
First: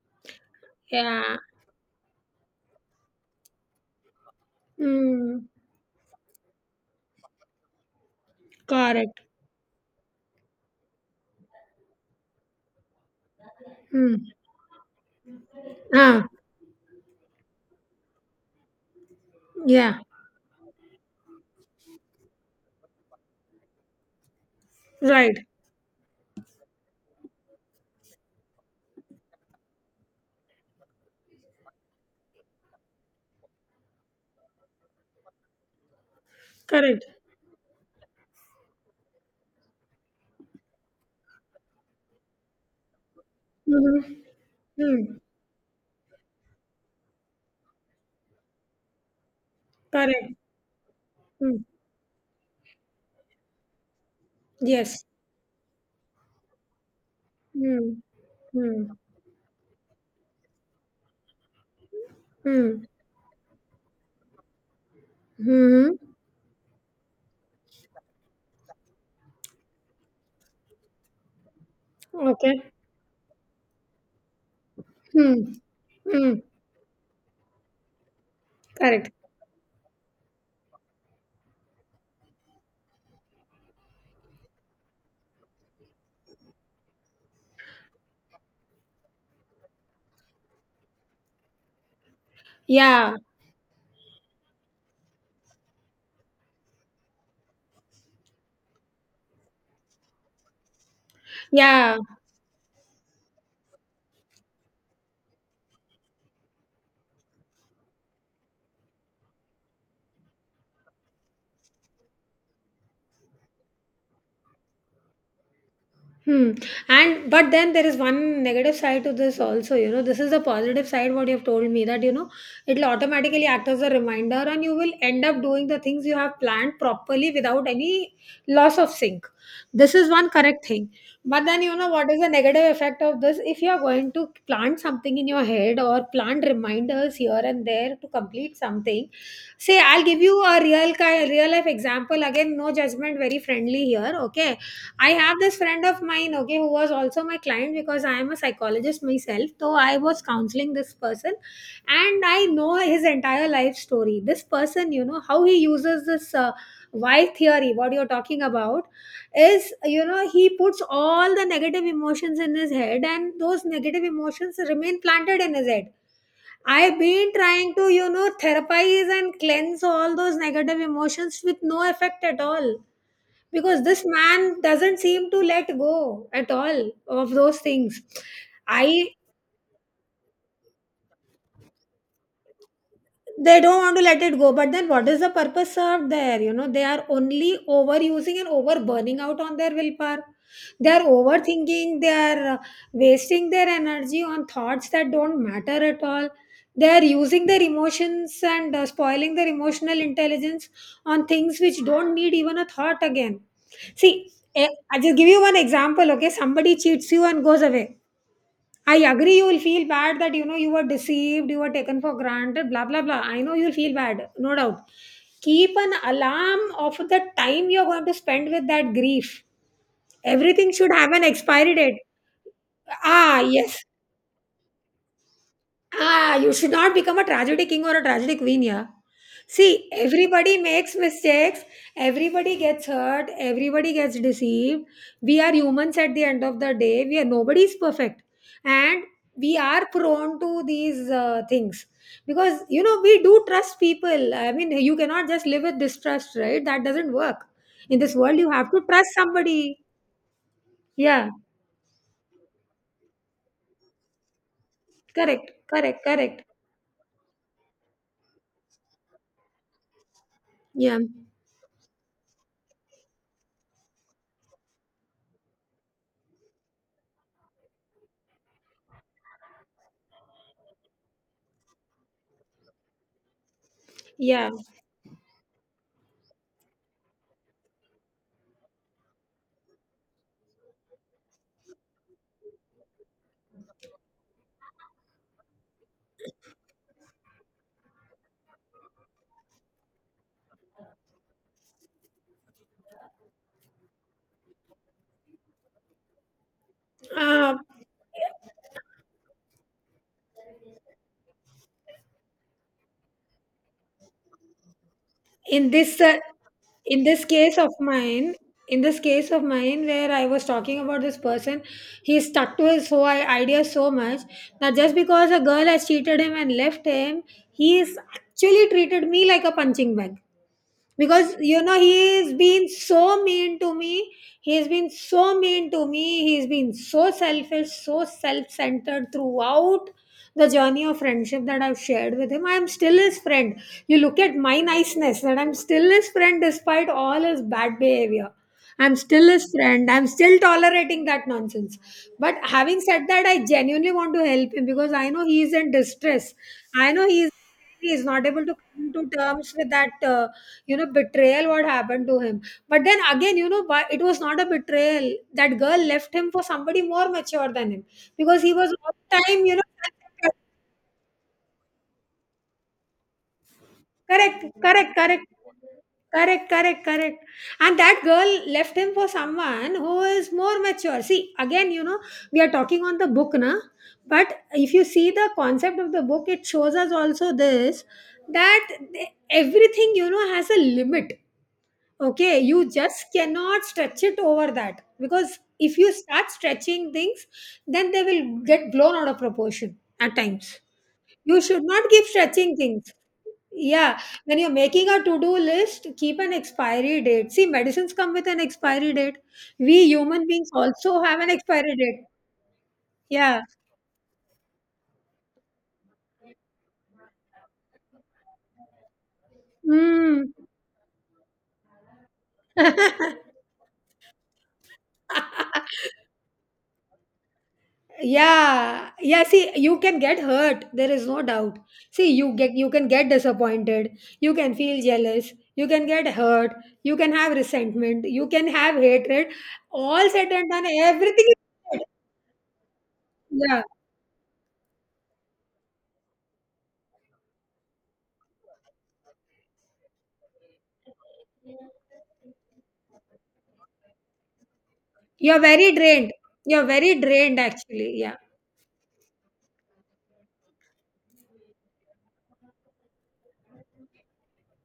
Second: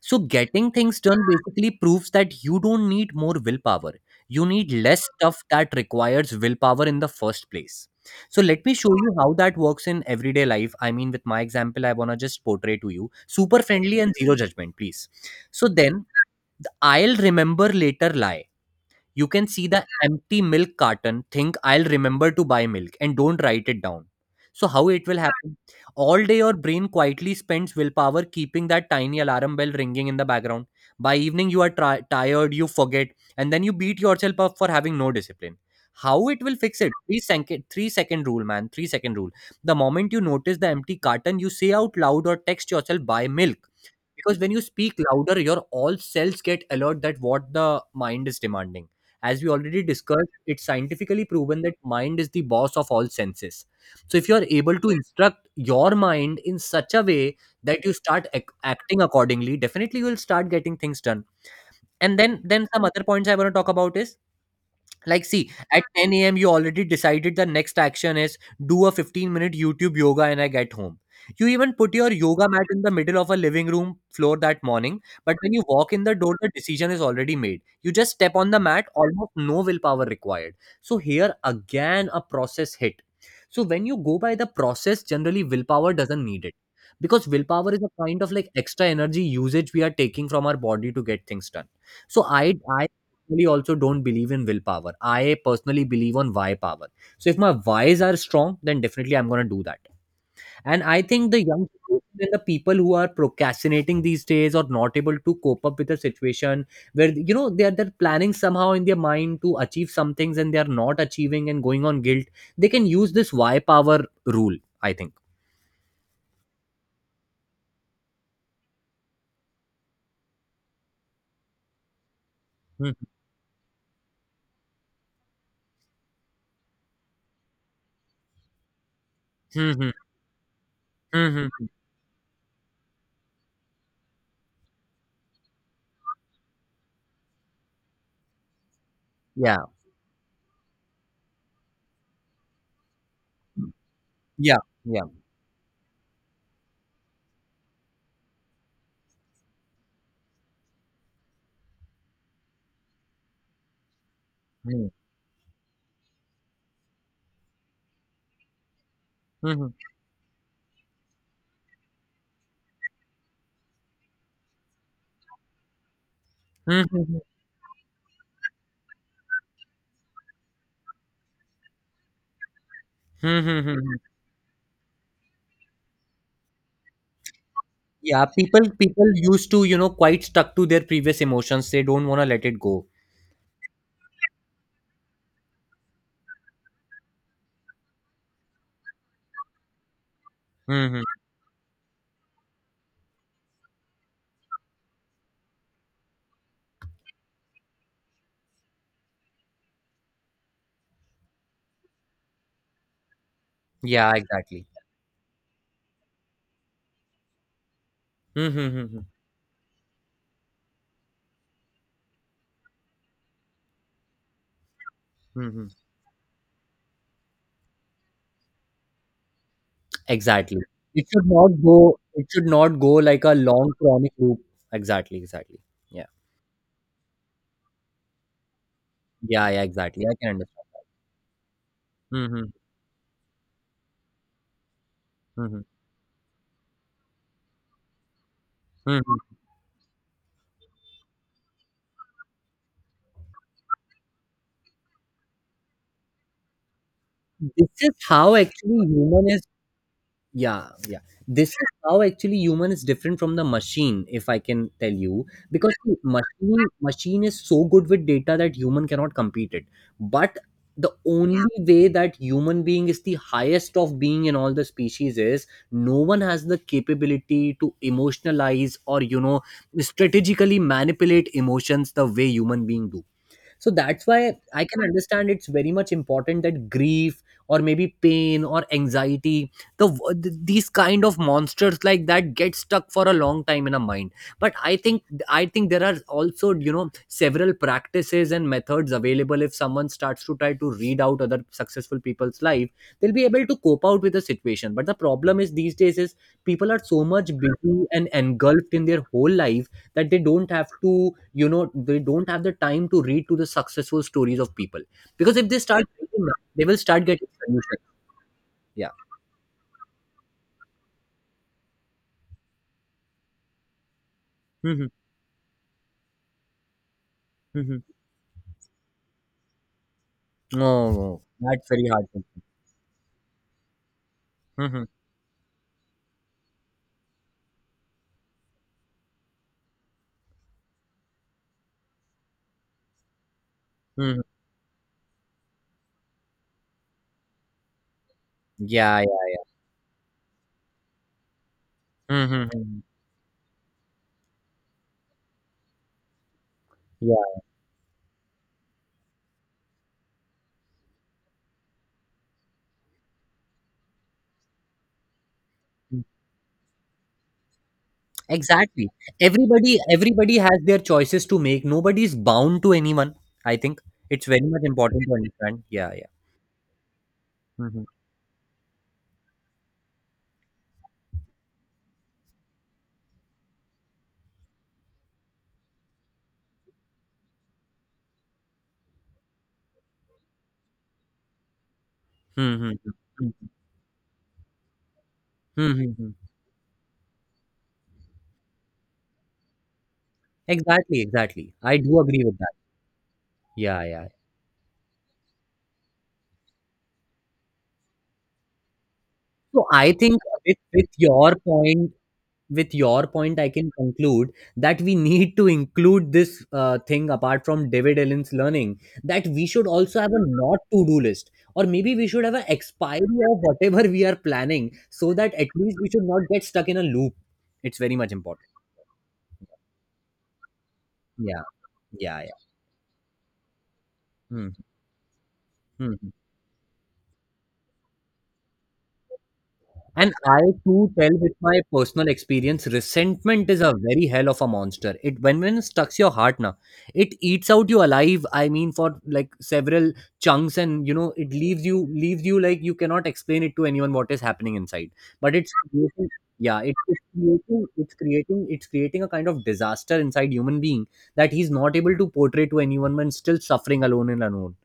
Speaker 1: So getting things done
Speaker 2: Yeah.
Speaker 1: basically proves that you don't need more willpower. You need less stuff
Speaker 2: Hmm.
Speaker 1: that requires willpower in the first place. So let me show you
Speaker 2: Correct.
Speaker 1: how that works in everyday life. I mean, with my example I want to just portray to you super friendly and
Speaker 2: Hmm.
Speaker 1: zero judgment, please. So then
Speaker 2: Ah.
Speaker 1: I'll remember later lie. You can see the
Speaker 2: Yeah.
Speaker 1: empty milk carton, think I'll remember to buy milk, and don't write it down. So how it will
Speaker 2: Right.
Speaker 1: happen? All day your brain quietly spends willpower keeping that tiny alarm bell ringing in the background. By evening you are tired, you forget, and then you beat yourself up for having no discipline. How it will fix it?
Speaker 2: Correct.
Speaker 1: 3-second, 3-second rule, man. 3-second rule. The moment you notice the empty carton, you say out loud or text yourself, buy milk,
Speaker 2: Mm-hmm.
Speaker 1: because when you speak
Speaker 2: Mm,
Speaker 1: louder your all cells get alert that what the mind is demanding. As we already
Speaker 2: correct.
Speaker 1: discussed, it's scientifically proven
Speaker 2: Mm,
Speaker 1: that mind is the boss of all senses. So if you are able to
Speaker 2: yes.
Speaker 1: instruct your mind in such a way that you
Speaker 2: Mm,
Speaker 1: start
Speaker 2: mm,
Speaker 1: acting accordingly, definitely you will start getting things done. And then some
Speaker 2: mm,
Speaker 1: other points I want to talk about is, like, see, at
Speaker 2: mhm.
Speaker 1: 10 a.m., you already decided the next action is do a 15-minute YouTube yoga and I get home. You even put your yoga
Speaker 2: Okay.
Speaker 1: mat in the middle of a living room floor that morning, but when
Speaker 2: Mm,
Speaker 1: you walk in the door,
Speaker 2: mm,
Speaker 1: the decision is already made. You just step on the mat,
Speaker 2: correct.
Speaker 1: almost no willpower required. So, here again, a process hit. So, when you go by the process, generally willpower doesn't need it, because willpower is a kind of like extra energy usage we are taking from our body to get things done. So I
Speaker 2: Yeah.
Speaker 1: personally also don't believe in willpower. I personally believe on why power. So if my whys are strong, then definitely I'm gonna do that. And I think the young
Speaker 2: Yeah.
Speaker 1: people and the people who are procrastinating these days or not able to cope up with the situation where, you know, they're planning somehow in their mind to achieve some things and they're not achieving and going on guilt, they can use this why power rule, I think.
Speaker 2: Hmm. And but then, there is one negative side to this also. You know, this is the positive side, what you've told me, that, it'll
Speaker 1: Mhm.
Speaker 2: automatically act as a reminder, and you will end up doing the things you have planned properly without any loss of sync.
Speaker 1: Mhm.
Speaker 2: This is one correct thing. But then,
Speaker 1: Mhm.
Speaker 2: you know, what is the negative effect of this? If you are going to plant something in your head, or plant reminders here and there to complete something,
Speaker 1: Yeah.
Speaker 2: say, I'll give you a real life example again. No judgment, very
Speaker 1: Hmm.
Speaker 2: friendly here.
Speaker 1: Yeah.
Speaker 2: Okay,
Speaker 1: Yeah.
Speaker 2: I have this friend of mine, okay, who was also my client, because I am a psychologist myself. So I was counseling this person, and I know his entire life story. This
Speaker 1: Mhm.
Speaker 2: person, how he uses this why theory, what you're talking about,
Speaker 1: Mhm.
Speaker 2: is, he puts all the negative emotions in his head, and those negative emotions remain planted in his head. I've
Speaker 1: Mhm.
Speaker 2: been trying to, therapize and cleanse all those negative emotions with no effect at all
Speaker 1: Mhm.
Speaker 2: because
Speaker 1: Mhm.
Speaker 2: this man doesn't seem to let go at all of those things.
Speaker 1: Yeah, people
Speaker 2: I
Speaker 1: used to, you know, quite stuck to their previous emotions. They don't want to let it go.
Speaker 2: They don't want to let it go, but then what is the purpose served there? You know, they are only overusing and over burning out on their willpower. They
Speaker 1: Hmm.
Speaker 2: are overthinking, they are wasting their energy on thoughts that don't matter at all. They are using their emotions and spoiling their emotional intelligence on things which don't need even a thought again.
Speaker 1: Yeah,
Speaker 2: See,
Speaker 1: exactly.
Speaker 2: I'll just give you one example. Okay, somebody cheats you and goes away. I
Speaker 1: Mm-hmm.
Speaker 2: agree, you will feel bad that, you know, you were deceived, you were taken for granted, blah blah blah. I know you'll feel bad, no doubt.
Speaker 1: Hmm.
Speaker 2: Keep an alarm of the time you're going to spend with that grief.
Speaker 1: Exactly.
Speaker 2: Everything should
Speaker 1: It
Speaker 2: have an
Speaker 1: should not
Speaker 2: expiry
Speaker 1: go.
Speaker 2: date.
Speaker 1: It should not go like a
Speaker 2: Ah,
Speaker 1: long
Speaker 2: yes.
Speaker 1: chronic loop. Exactly. Exactly. Yeah.
Speaker 2: Ah, you should not become a tragedy king or a tragedy queen, yeah.
Speaker 1: Yeah. Yeah.
Speaker 2: See,
Speaker 1: Exactly. I can understand.
Speaker 2: everybody makes mistakes,
Speaker 1: Hmm,
Speaker 2: everybody gets hurt, everybody gets deceived. We are
Speaker 1: hmm,
Speaker 2: humans at the end of the day. We are nobody is perfect, and
Speaker 1: hmm.
Speaker 2: we are prone to these things because, you know, we do trust people. I mean, you cannot just live with distrust, right? That doesn't work
Speaker 1: This is
Speaker 2: in this
Speaker 1: how
Speaker 2: world. You have to
Speaker 1: actually
Speaker 2: trust
Speaker 1: human is.
Speaker 2: somebody.
Speaker 1: Yeah, yeah.
Speaker 2: Yeah,
Speaker 1: This is how actually human is different from the machine, if I can tell you.
Speaker 2: correct,
Speaker 1: Because see,
Speaker 2: correct, correct.
Speaker 1: machine is so good with data that human cannot compete it. But the
Speaker 2: Yeah,
Speaker 1: only way that human being is the highest of being in all the species is, no one has the capability to emotionalize or, you know, strategically manipulate emotions the way human being do. So that's why
Speaker 2: yeah.
Speaker 1: I can understand, it's very much important that grief or maybe pain or anxiety, the these kind of monsters like that get stuck for a long time in a mind. But I think there are also, you know, several practices and methods available. If someone starts to try to read out other successful people's life, they'll be able to cope out with the situation. But the problem is these days is, people are so much
Speaker 2: Uh,
Speaker 1: busy and engulfed in their whole life that they don't have to, you know, they don't have the time to read to the successful stories of people, because if they
Speaker 2: in
Speaker 1: start
Speaker 2: this uh,
Speaker 1: reading that, they will
Speaker 2: in
Speaker 1: start
Speaker 2: this
Speaker 1: getting
Speaker 2: case of
Speaker 1: solutions.
Speaker 2: mine,
Speaker 1: Yeah.
Speaker 2: where I was talking about this person, he stuck to his whole idea so much that
Speaker 1: Mm-hmm.
Speaker 2: just because a girl has cheated him and left him,
Speaker 1: Mm-hmm.
Speaker 2: he's actually treated me like a punching bag.
Speaker 1: Oh, oh,
Speaker 2: Because, you
Speaker 1: that's
Speaker 2: know,
Speaker 1: very hard.
Speaker 2: he's been so mean to me,
Speaker 1: Mm-hmm.
Speaker 2: he's been so selfish, so self-centered throughout the journey of friendship that I've shared with him. I'm still his friend. You look
Speaker 1: Mm-hmm.
Speaker 2: at my niceness, that I'm still his friend despite all his bad behavior. I'm
Speaker 1: Yeah, yeah,
Speaker 2: still
Speaker 1: yeah.
Speaker 2: his friend, I'm still tolerating that nonsense. But
Speaker 1: Mm-hmm.
Speaker 2: having said that, I genuinely want to help him because I know he's in distress. I know he's
Speaker 1: Yeah.
Speaker 2: He is not able to come to terms with that you know, betrayal, what happened to him. But then again, you know, why, it was not a betrayal. That girl
Speaker 1: Mm.
Speaker 2: left him for somebody more mature than him, because he was
Speaker 1: Exactly,
Speaker 2: all the time, you know,
Speaker 1: everybody has their choices to make. Nobody is bound to anyone. I think it's
Speaker 2: correct,
Speaker 1: very much
Speaker 2: correct,
Speaker 1: important to
Speaker 2: correct,
Speaker 1: understand. Yeah, yeah.
Speaker 2: correct, correct, correct. And
Speaker 1: Mm-hmm.
Speaker 2: that girl left him for someone who is more mature. See, again, you know, we are talking on the book na, but if you see the concept of the book, it shows us also this, that everything, you know, has a limit. Okay, you
Speaker 1: Mm-hmm.
Speaker 2: just cannot stretch it over that, because if you
Speaker 1: Mm-hmm.
Speaker 2: start stretching things, then they will get blown out of proportion at times.
Speaker 1: Exactly,
Speaker 2: You
Speaker 1: exactly.
Speaker 2: should
Speaker 1: I
Speaker 2: not
Speaker 1: do
Speaker 2: keep
Speaker 1: agree with that.
Speaker 2: stretching things,
Speaker 1: Yeah,
Speaker 2: yeah.
Speaker 1: yeah.
Speaker 2: When you're making a to-do list, keep an expiry date. See, medicines come with an expiry date,
Speaker 1: So
Speaker 2: we
Speaker 1: I think
Speaker 2: human beings
Speaker 1: with
Speaker 2: also have an
Speaker 1: your
Speaker 2: expiry
Speaker 1: point,
Speaker 2: date, yeah.
Speaker 1: I can conclude that we need to include this thing apart from David Allen's learning, that we should also have a
Speaker 2: Mm.
Speaker 1: not to do list, or maybe we should have an expiry
Speaker 2: (laughs)
Speaker 1: of whatever we are planning, so that at least we should not get stuck in a loop. It's very much important.
Speaker 2: Yeah, yeah. See, you can get hurt, there is no
Speaker 1: Yeah,
Speaker 2: doubt. See
Speaker 1: yeah, yeah.
Speaker 2: you get You can get disappointed, you
Speaker 1: Hmm,
Speaker 2: can feel jealous, you can
Speaker 1: hmm.
Speaker 2: get hurt, you can have resentment, you can have hatred. All
Speaker 1: And
Speaker 2: said
Speaker 1: I
Speaker 2: and done,
Speaker 1: too tell
Speaker 2: everything
Speaker 1: with
Speaker 2: is
Speaker 1: my
Speaker 2: said.
Speaker 1: personal experience, resentment is
Speaker 2: Yeah,
Speaker 1: a very hell of a monster. It, when it stucks your heart now, it eats out you alive. I mean, for like several chunks, and it leaves you like you cannot explain it to anyone what is happening inside. But
Speaker 2: you're
Speaker 1: it's
Speaker 2: very
Speaker 1: creating,
Speaker 2: drained,
Speaker 1: yeah,
Speaker 2: you're
Speaker 1: it,
Speaker 2: very
Speaker 1: it's
Speaker 2: drained
Speaker 1: creating
Speaker 2: actually,
Speaker 1: it's
Speaker 2: yeah.
Speaker 1: creating it's creating a kind of disaster inside human being that he's not able to portray to anyone, when still suffering alone and alone.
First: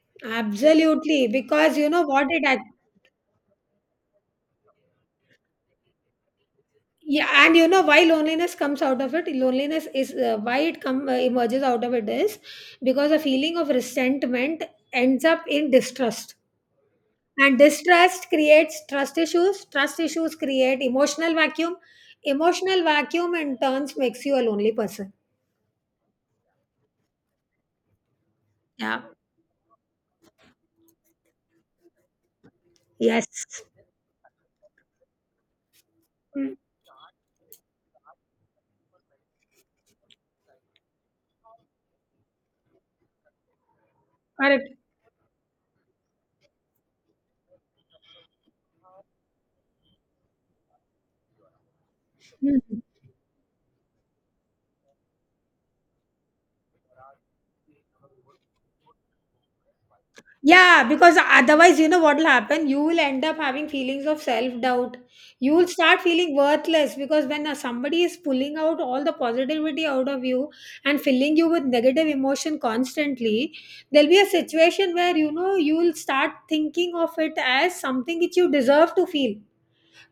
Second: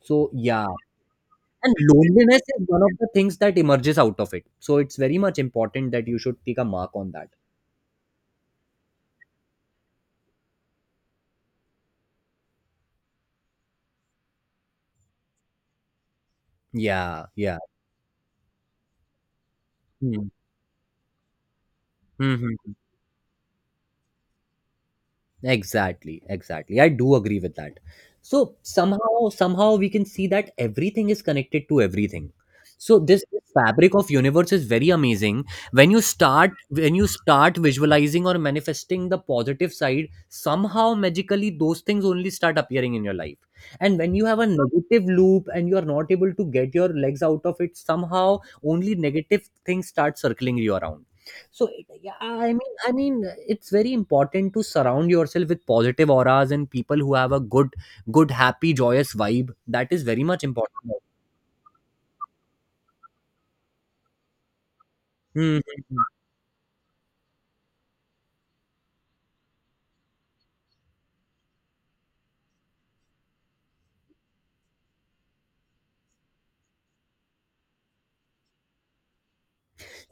Speaker 1: So yeah,
Speaker 2: Absolutely,
Speaker 1: and
Speaker 2: because, you know, what
Speaker 1: loneliness
Speaker 2: it
Speaker 1: is one of the things that emerges out of it, so it's very much important that you should take a mark on that.
Speaker 2: yeah. And you know why loneliness comes out of it. Loneliness is, why it come emerges out of it is because a feeling of resentment ends up in distrust,
Speaker 1: Yeah, yeah.
Speaker 2: and distrust creates trust issues, trust
Speaker 1: Hmm.
Speaker 2: issues create emotional vacuum.
Speaker 1: Mhm.
Speaker 2: Emotional vacuum in turns makes you a lonely person.
Speaker 1: Exactly, exactly. I do agree with that. So
Speaker 2: Yeah,
Speaker 1: somehow, somehow we can see that everything is connected to everything. So this
Speaker 2: yes,
Speaker 1: fabric of universe is very amazing. When you start visualizing or manifesting the positive side, somehow magically those things only start appearing in your life. And when you have a
Speaker 2: correct.
Speaker 1: negative loop and you are not able to get your legs out of it, somehow only negative things start circling you around. So yeah, I mean,
Speaker 2: Hmm.
Speaker 1: I mean, it's very important to surround yourself with positive auras and people who have a good, good, happy, joyous vibe. That is very much
Speaker 2: Yeah,
Speaker 1: important.
Speaker 2: because otherwise, you know what will happen? You will end up having feelings of self doubt. You
Speaker 1: Hmm.
Speaker 2: will start feeling worthless, because when somebody is pulling out all the positivity out of you and filling you with negative emotion constantly, there'll be a situation where, you know, you will start thinking of it as something which you deserve to feel.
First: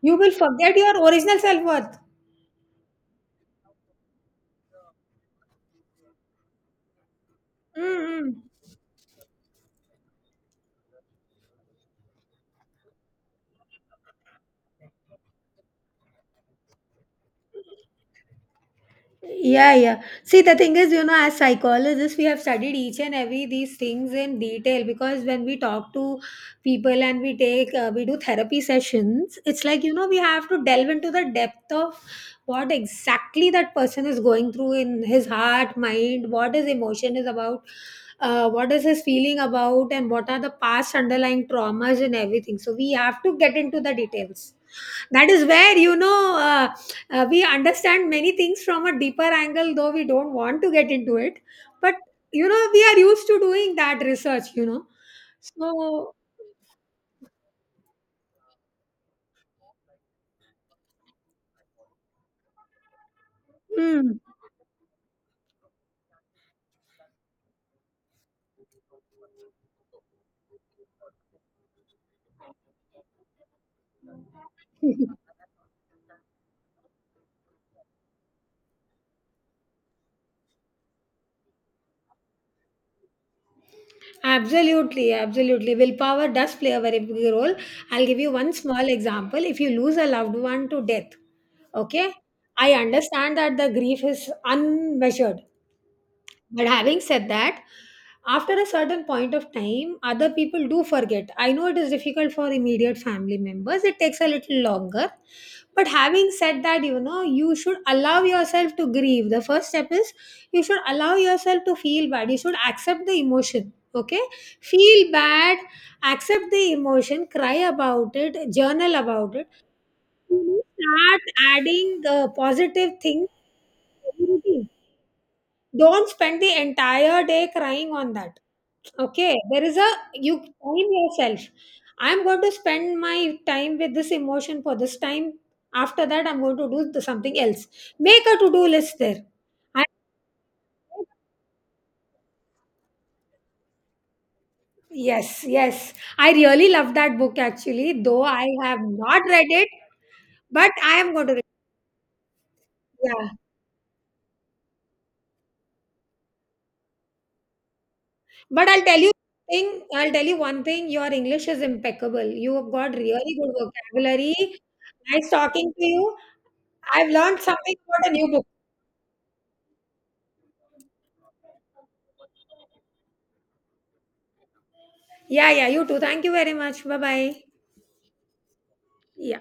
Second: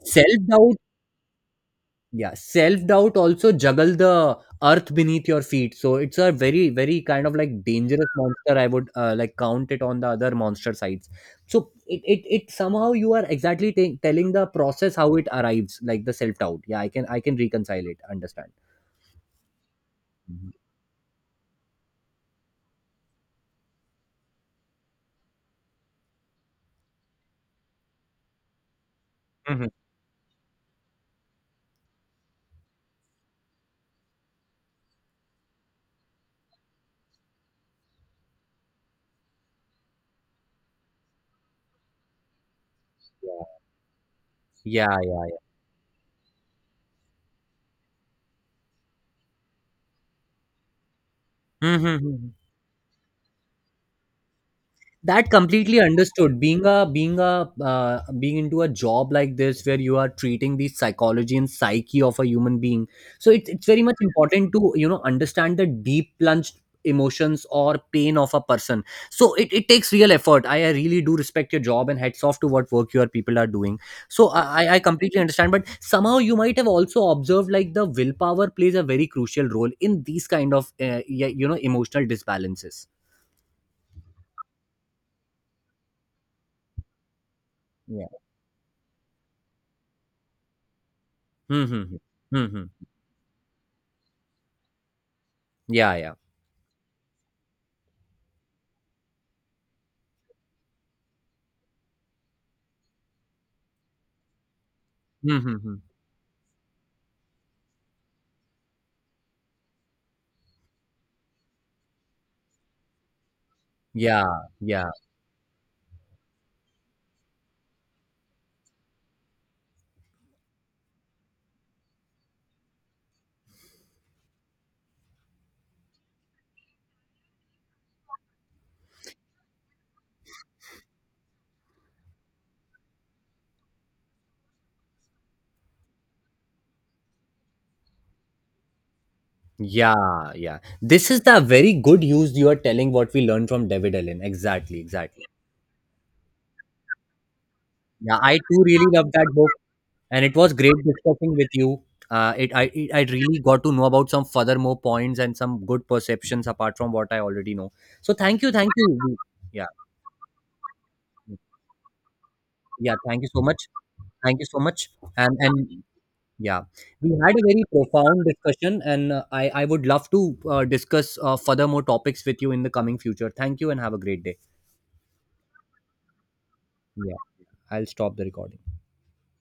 Speaker 2: You will
Speaker 1: Self doubt,
Speaker 2: forget your original self worth.
Speaker 1: yeah, self doubt also juggle the earth beneath your feet. So it's a very, very kind of like dangerous
Speaker 2: Mm-hmm.
Speaker 1: monster. I would like count it on the other monster sides. So it somehow, you are exactly telling the process how it arrives, like the self doubt. Yeah, I can reconcile it. Understand.
Speaker 2: Yeah, yeah. See,
Speaker 1: Mhm.
Speaker 2: the thing is, you know, as psychologists, we have studied each and every these things in detail, because when we talk to people and we take, we do therapy sessions, it's
Speaker 1: Mhm.
Speaker 2: like, you know, we have to delve into the depth of what exactly that person is going through in his heart, mind, what his emotion is about, what is his feeling about, and what are the past underlying traumas and everything. So we have to get into the details.
Speaker 1: Yeah, yeah,
Speaker 2: That
Speaker 1: yeah.
Speaker 2: is where, you know, we understand many things from a deeper angle, though we don't want to get into it,
Speaker 1: Mhm,
Speaker 2: but,
Speaker 1: mhm.
Speaker 2: you know, we are used to doing that research, you know.
Speaker 1: That completely
Speaker 2: So
Speaker 1: understood. Being into a job like this, where you are treating the psychology and psyche of a human being, so it's very much
Speaker 2: mm,
Speaker 1: important to you know understand the deep plunged emotions or pain of a person. So it takes real effort. I really do respect your job, and hats off to what work your people are doing. So I completely understand. But somehow you might have also observed, like the willpower plays a very crucial role in these kind of yeah, you know, emotional disbalances.
Speaker 2: absolutely, absolutely, willpower does play a very big role.
Speaker 1: Yeah.
Speaker 2: I'll give you one small example. If you lose a loved one to death,
Speaker 1: Hmm, hmm, hmm.
Speaker 2: okay,
Speaker 1: Hmm, hmm.
Speaker 2: I understand that the grief is unmeasured.
Speaker 1: Yeah, yeah.
Speaker 2: But having said that, after a certain point of time, other people do forget. I know it is difficult for immediate family members, it takes a little longer.
Speaker 1: Hmm, hmm, hmm.
Speaker 2: But having said that, you know, you should allow yourself to grieve. The first step is you should allow yourself to feel bad, you should accept the emotion. Okay,
Speaker 1: Yeah, yeah,
Speaker 2: feel bad, accept the emotion, cry about it, journal about it. You know, start adding positive things to your routine. Don't spend the entire day crying on that. Okay, there is a you time, yourself. I'm going to spend my time with this emotion for this time. After that, I'm going to do something else. Make a to-do list there. I,
Speaker 1: yeah, yeah. This is the very good use you are telling what we learned from David Allen. Exactly, exactly.
Speaker 2: yes, yes, I really love that book actually,
Speaker 1: Yeah,
Speaker 2: though
Speaker 1: I
Speaker 2: I
Speaker 1: too
Speaker 2: have
Speaker 1: really love
Speaker 2: not
Speaker 1: that book,
Speaker 2: read it,
Speaker 1: and it was
Speaker 2: but
Speaker 1: great
Speaker 2: I am going
Speaker 1: discussing
Speaker 2: to
Speaker 1: with
Speaker 2: read,
Speaker 1: you. I
Speaker 2: yeah.
Speaker 1: really got to know about some further more points and some good perceptions apart from what I already know. So thank you,
Speaker 2: But
Speaker 1: thank
Speaker 2: I'll tell you
Speaker 1: you. Yeah,
Speaker 2: thing, I'll tell you one thing, your English is impeccable. You have
Speaker 1: yeah.
Speaker 2: got
Speaker 1: Thank you
Speaker 2: really
Speaker 1: so
Speaker 2: good
Speaker 1: much.
Speaker 2: vocabulary.
Speaker 1: Thank you so much.
Speaker 2: Nice talking
Speaker 1: And
Speaker 2: to you.
Speaker 1: yeah,
Speaker 2: I've
Speaker 1: we had
Speaker 2: learned
Speaker 1: a very
Speaker 2: something about a
Speaker 1: profound
Speaker 2: new book.
Speaker 1: discussion, and I would love to discuss further more topics with you in the coming future. Thank you and have a great day.
Speaker 2: Yeah, yeah, you too. Thank you very much. Bye
Speaker 1: Yeah,
Speaker 2: bye.
Speaker 1: I'll stop the recording.
Speaker 2: Yeah.